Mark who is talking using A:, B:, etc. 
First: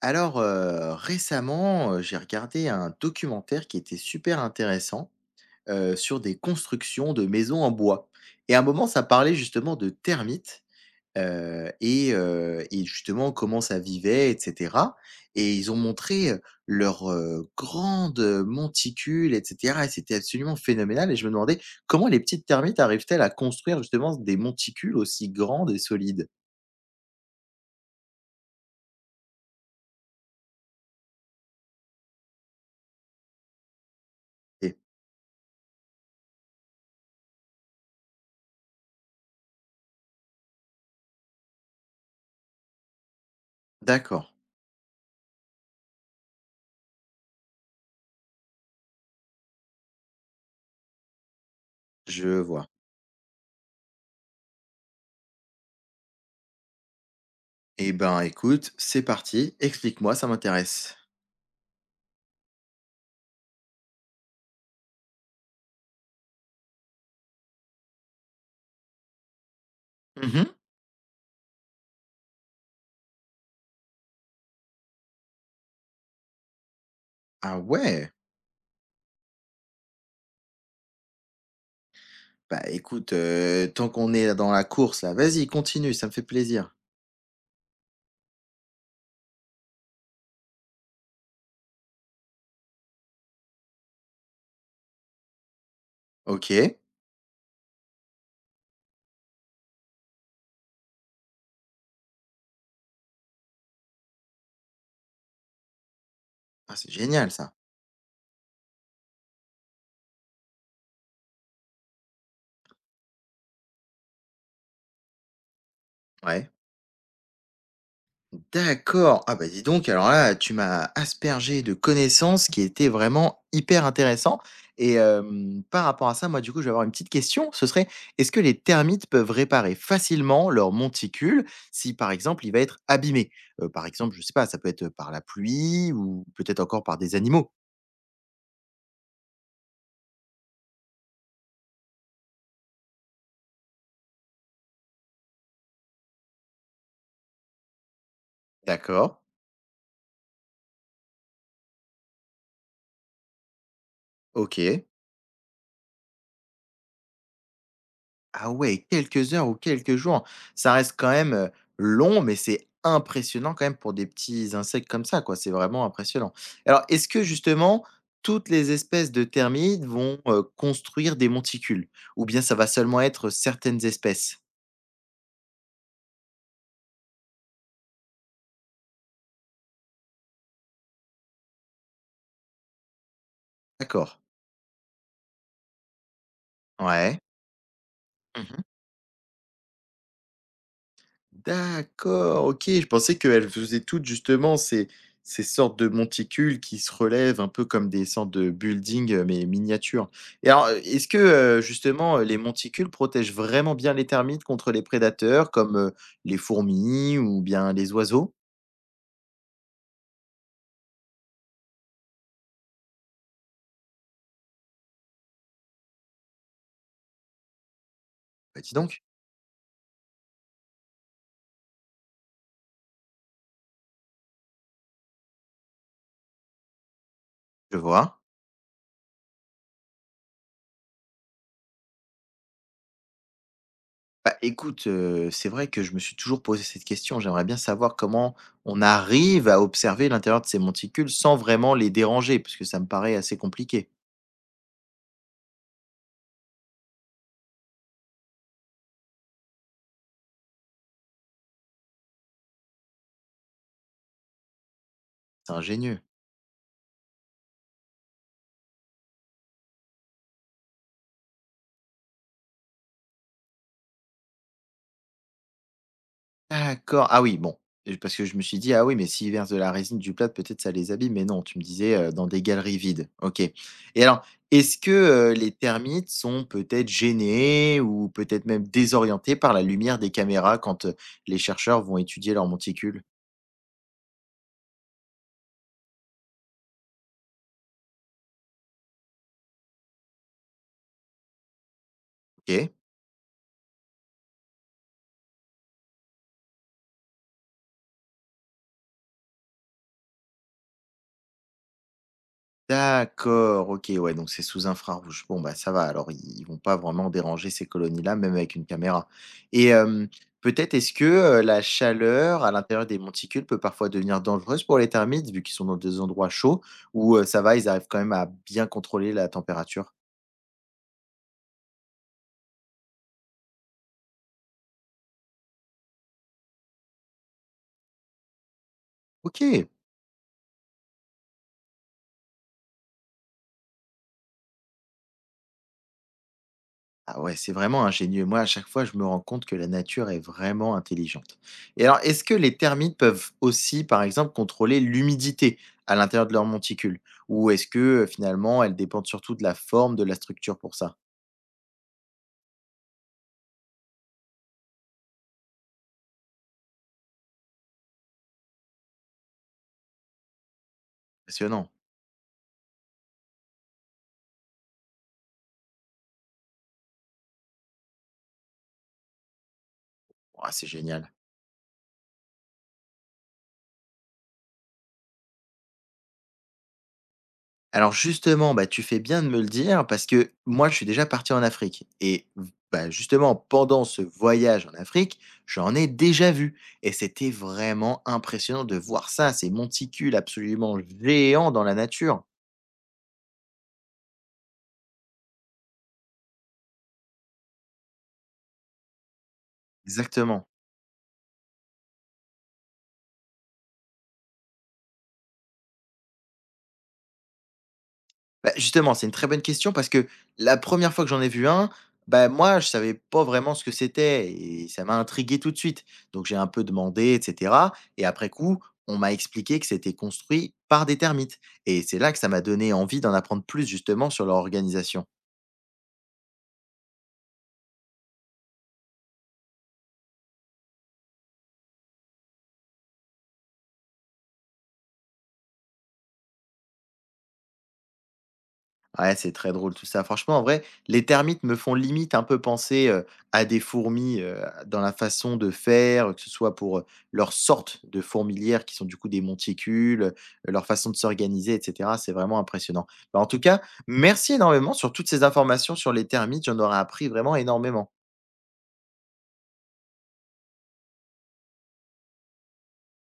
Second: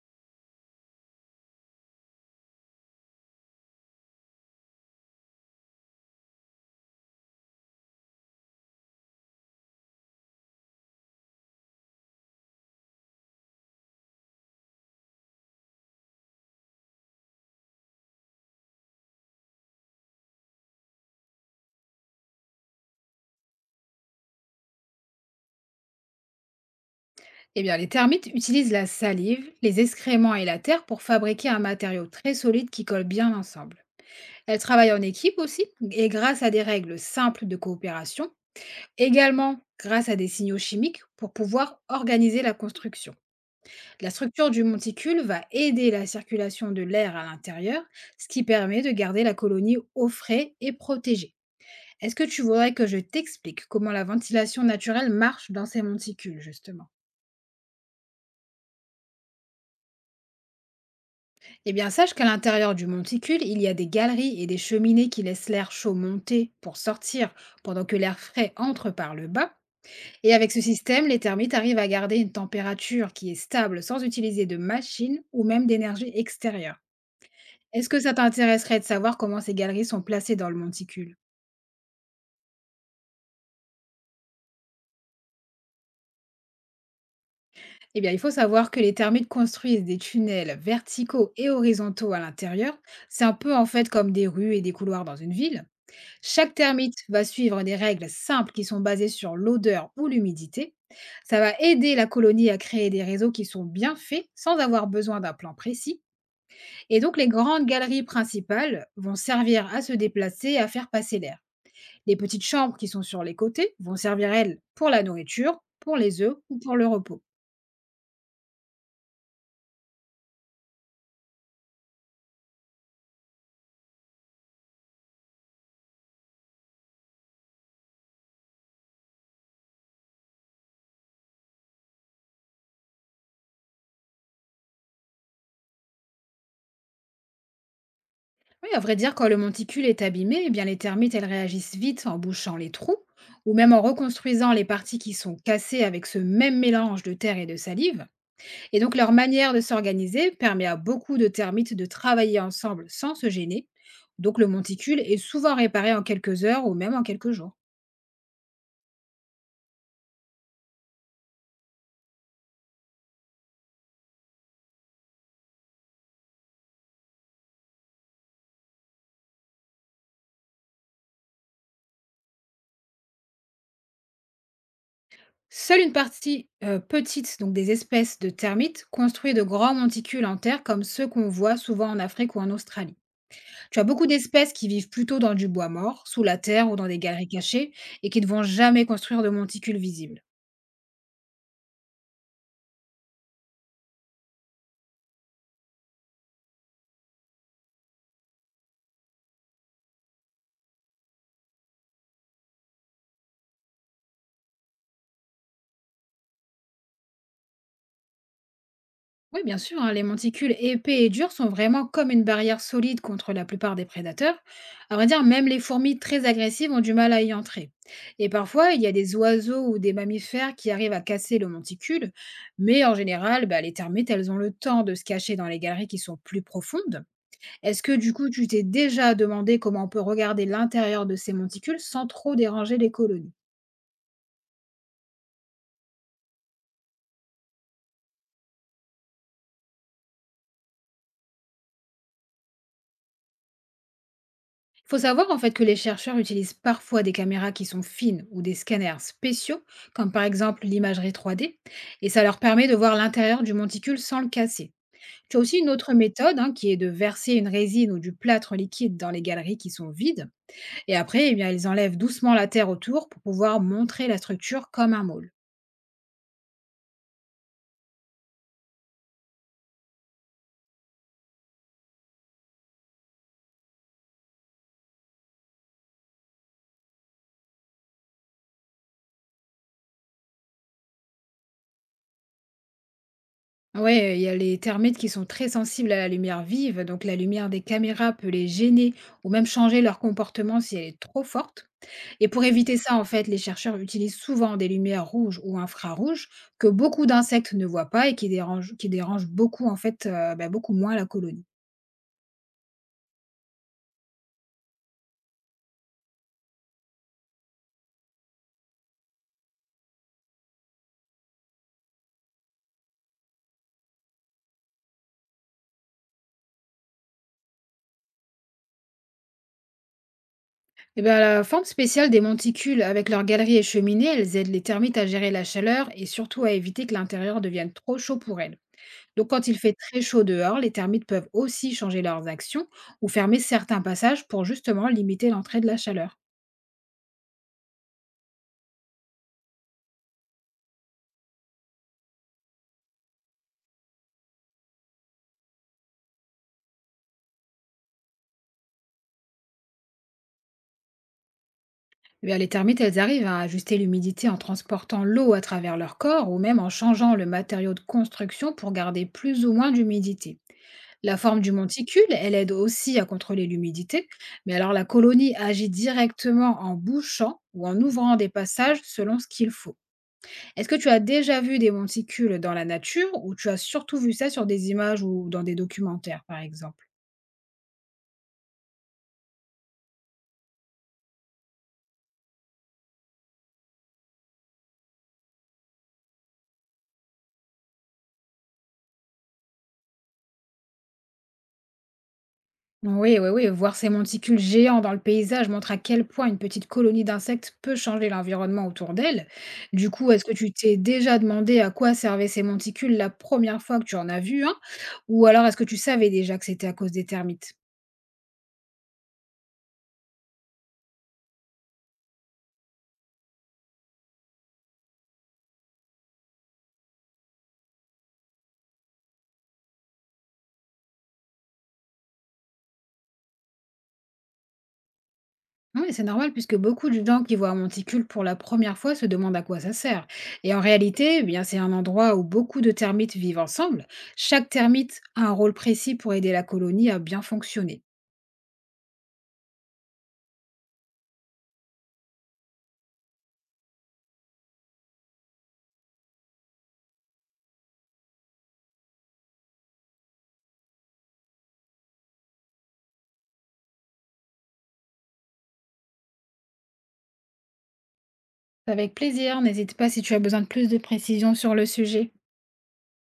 A: Alors, récemment, j'ai regardé un documentaire qui était super intéressant, sur des constructions de maisons en bois et à un moment, ça parlait justement de termites, justement comment ça vivait et cetera et ils ont montré, leurs, grandes, monticules et cetera et c'était absolument phénoménal et je me demandais comment les petites termites arrivent-elles à construire justement des monticules aussi grandes et solides?
B: Eh bien, les termites utilisent la salive, les excréments et la terre pour fabriquer un matériau très solide qui colle bien ensemble. Elles
A: Et
B: travaillent en équipe aussi, et grâce à des règles simples de coopération, également grâce à des signaux chimiques pour pouvoir organiser la construction. La
A: d'accord,
B: structure du monticule va aider la circulation de l'air à l'intérieur, ce qui permet de garder la colonie au frais et protégée. Est-ce que
A: je
B: tu
A: vois.
B: voudrais que je t'explique comment la ventilation naturelle marche dans ces monticules, justement?
A: Eh ben, écoute, c'est parti, explique-moi, ça m'intéresse.
B: Eh bien, sache qu'à l'intérieur du monticule, il y a des galeries et des cheminées qui laissent l'air chaud monter pour sortir, pendant que l'air frais entre par le bas. Et
A: Mmh.
B: avec ce système, les termites arrivent à garder une température qui est stable sans utiliser de machines ou même d'énergie extérieure.
A: Ah
B: Est-ce que
A: ouais?
B: ça t'intéresserait de savoir comment ces galeries sont placées dans le monticule?
A: Bah, écoute, tant qu'on est dans la course là, vas-y, continue, ça me fait plaisir.
B: Eh bien, il faut savoir que les termites construisent des tunnels verticaux et horizontaux à l'intérieur. C'est un peu en fait comme des rues et des couloirs dans une ville. Chaque
A: OK.
B: termite va suivre des règles simples qui sont basées sur l'odeur ou l'humidité. Ça va aider la colonie à créer des réseaux qui sont bien faits sans avoir besoin d'un plan précis.
A: Ah, c'est
B: Et donc les
A: génial ça.
B: grandes galeries principales vont servir à se déplacer et à faire passer l'air. Les petites chambres qui sont sur les côtés vont servir, elles, pour la nourriture, pour les œufs
A: Ouais.
B: ou pour le repos.
A: D'accord. Ah bah dis donc, alors là, tu m'as aspergé de connaissances qui étaient vraiment hyper intéressant et hem, par rapport à ça, moi, du coup, je vais avoir une petite question. Ce serait, est-ce que les termites peuvent réparer facilement leur monticule si, par exemple, il va être abîmé? Par exemple, je sais pas, ça peut être, par la pluie ou peut-être encore par des animaux?
B: Oui, à vrai dire, quand le monticule est abîmé, eh bien les termites, elles réagissent vite en bouchant les trous ou même en reconstruisant les parties qui sont cassées avec ce même mélange de terre et de salive. Et donc leur
A: D'accord.
B: manière de s'organiser permet à beaucoup de termites de travailler ensemble sans se gêner. Donc le
A: OK.
B: monticule est souvent réparé en quelques heures ou même en quelques jours.
A: Ah ouais, quelques heures ou quelques jours. Ça reste quand même, long, mais c'est impressionnant quand même pour des petits insectes comme ça, quoi. C'est vraiment impressionnant. Alors, est-ce que justement, toutes les espèces de termites vont, construire des monticules? Ou bien ça va seulement être certaines espèces?
B: Seule une partie petite donc des espèces de termites construit de grands monticules en terre comme ceux qu'on voit souvent en Afrique ou en Australie. Tu as beaucoup
A: D'accord.
B: d'espèces qui vivent plutôt dans du bois mort, sous la terre ou dans des
A: Ouais.
B: galeries cachées et qui ne vont
A: Mmh.
B: jamais construire de monticules visibles.
A: D'accord, OK. Je pensais qu'elles faisaient toutes justement ces sortes de monticules qui se relèvent un peu comme des sortes de buildings, mais miniatures. Et alors, est-ce que, justement, les monticules protègent vraiment bien les termites contre les prédateurs comme, les fourmis ou bien les oiseaux?
B: Oui, bien sûr, hein, les monticules épais et durs sont vraiment comme une barrière solide contre la plupart des prédateurs. À vrai dire, même les fourmis très agressives ont du mal à y entrer. Et
A: Bah,
B: parfois,
A: dis
B: il y a
A: donc,
B: des oiseaux ou des mammifères qui arrivent à casser le monticule, mais en général, bah, les termites, elles ont le temps de se cacher dans les galeries qui sont plus profondes.
A: je
B: Est-ce que du
A: vois.
B: coup, tu t'es déjà demandé comment on peut regarder l'intérieur de ces monticules sans trop déranger les colonies?
A: Bah, écoute, c'est vrai que je me suis toujours posé cette question. J'aimerais bien savoir comment on arrive à observer l'intérieur de ces monticules sans vraiment les déranger, parce que ça me paraît assez compliqué.
B: Faut savoir en fait que les chercheurs utilisent parfois des caméras qui sont fines ou des scanners spéciaux, comme par exemple l'imagerie 3D, et ça leur permet de voir l'intérieur du monticule sans le casser. Tu as
A: C'est
B: aussi une autre
A: ingénieux.
B: méthode hein, qui est de verser une résine ou du plâtre liquide dans les galeries qui sont vides, et après, eh bien, ils enlèvent doucement la terre autour pour pouvoir montrer la structure comme un môle.
A: D'accord. Ah oui, bon, parce que je me suis dit: «Ah oui, mais s'ils versent de la résine du plat, peut-être ça les abîme», mais non, tu me disais, dans des galeries vides. OK. Et alors, est-ce que, les termites sont peut-être gênés ou peut-être même désorientés par la lumière des caméras quand, les chercheurs vont étudier leurs monticules?
B: Ouais, il y a les termites qui sont très sensibles à la lumière vive, donc la lumière des caméras peut les gêner ou même changer leur comportement si elle est trop forte. Et pour
A: OK.
B: éviter ça, en fait, les chercheurs utilisent souvent des lumières rouges ou infrarouges que beaucoup d'insectes ne voient pas et qui dérangent, beaucoup, en fait, beaucoup moins la colonie.
A: D'accord, OK, ouais, donc c'est sous infrarouge. Bon, bah, ça va, alors ils vont pas vraiment déranger ces colonies-là, même avec une caméra et hem, peut-être est-ce que, la chaleur à l'intérieur des monticules peut parfois devenir dangereuse pour les termites, vu qu'ils sont dans des endroits chauds ou, ça va, ils arrivent quand même à bien contrôler la température?
B: Et ben, la forme spéciale des monticules avec leurs galeries et cheminées, elles aident les termites à gérer la chaleur et surtout à éviter que l'intérieur devienne trop chaud pour elles. Donc quand il
A: OK.
B: fait très chaud dehors, les termites peuvent aussi changer leurs actions ou fermer certains passages pour justement limiter l'entrée de la chaleur.
A: Ah ouais, c'est vraiment ingénieux. Moi, à chaque fois, je me rends compte que la nature est vraiment intelligente. Et alors, est-ce que les termites peuvent aussi, par exemple, contrôler l'humidité à l'intérieur de leur monticule? Ou est-ce que finalement, elles dépendent surtout de la forme de la structure pour ça?
B: Eh bien, les termites, elles arrivent à ajuster l'humidité en transportant l'eau à travers leur corps ou même en changeant le matériau de construction pour garder plus ou moins d'humidité. La forme du
A: Passionnant.
B: monticule, elle aide aussi à contrôler l'humidité, mais alors la colonie agit directement en bouchant ou en ouvrant des passages selon ce qu'il faut.
A: Ouah, c'est
B: Est-ce que tu as
A: génial.
B: déjà vu des monticules dans la nature ou tu as surtout vu ça sur des images ou dans des documentaires, par exemple?
A: Alors justement, bah, tu fais bien de me le dire parce que moi, je suis déjà parti en Afrique et v bah, justement, pendant ce voyage en Afrique, j'en ai déjà vu et c'était vraiment impressionnant de voir ça, ces monticules absolument géants dans la nature.
B: Oui, oui, oui, voir ces monticules géants dans le paysage montre à quel point une petite colonie d'insectes peut changer l'environnement autour d'elle. Du coup, est-ce que
A: Exactement.
B: tu t'es déjà demandé à quoi servaient ces monticules la première fois que tu en as vu un? Ou alors est-ce que tu savais déjà que c'était à cause des termites?
A: Bah, justement, c'est une très bonne question parce que la première fois que j'en ai vu un, bah, moi, je savais pas vraiment ce que c'était et ça m'a intrigué tout de suite. Donc j'ai un peu demandé et cetera et après coup, on m'a expliqué que c'était construit par des termites et c'est là que ça m'a donné envie d'en apprendre plus justement sur leur organisation.
B: Oui, c'est normal puisque beaucoup de gens qui voient un monticule pour la première fois se demandent à quoi ça sert. Et en réalité, eh bien, c'est un endroit où beaucoup de termites vivent ensemble. Chaque termite a un rôle précis pour aider la colonie à bien fonctionner.
A: Ouais, c'est très drôle tout ça. Franchement, en vrai, les termites me font limite un peu penser, à des fourmis, dans la façon de faire, que ce soit pour, leur sorte de fourmilière qui sont du coup des monticules, leur façon de s'organiser et cetera. C'est vraiment impressionnant. Bah, en tout cas, merci énormément sur toutes ces informations sur les termites, j'en aurais appris vraiment énormément.
B: Avec plaisir, n'hésite pas si tu as besoin de plus de précisions sur le sujet.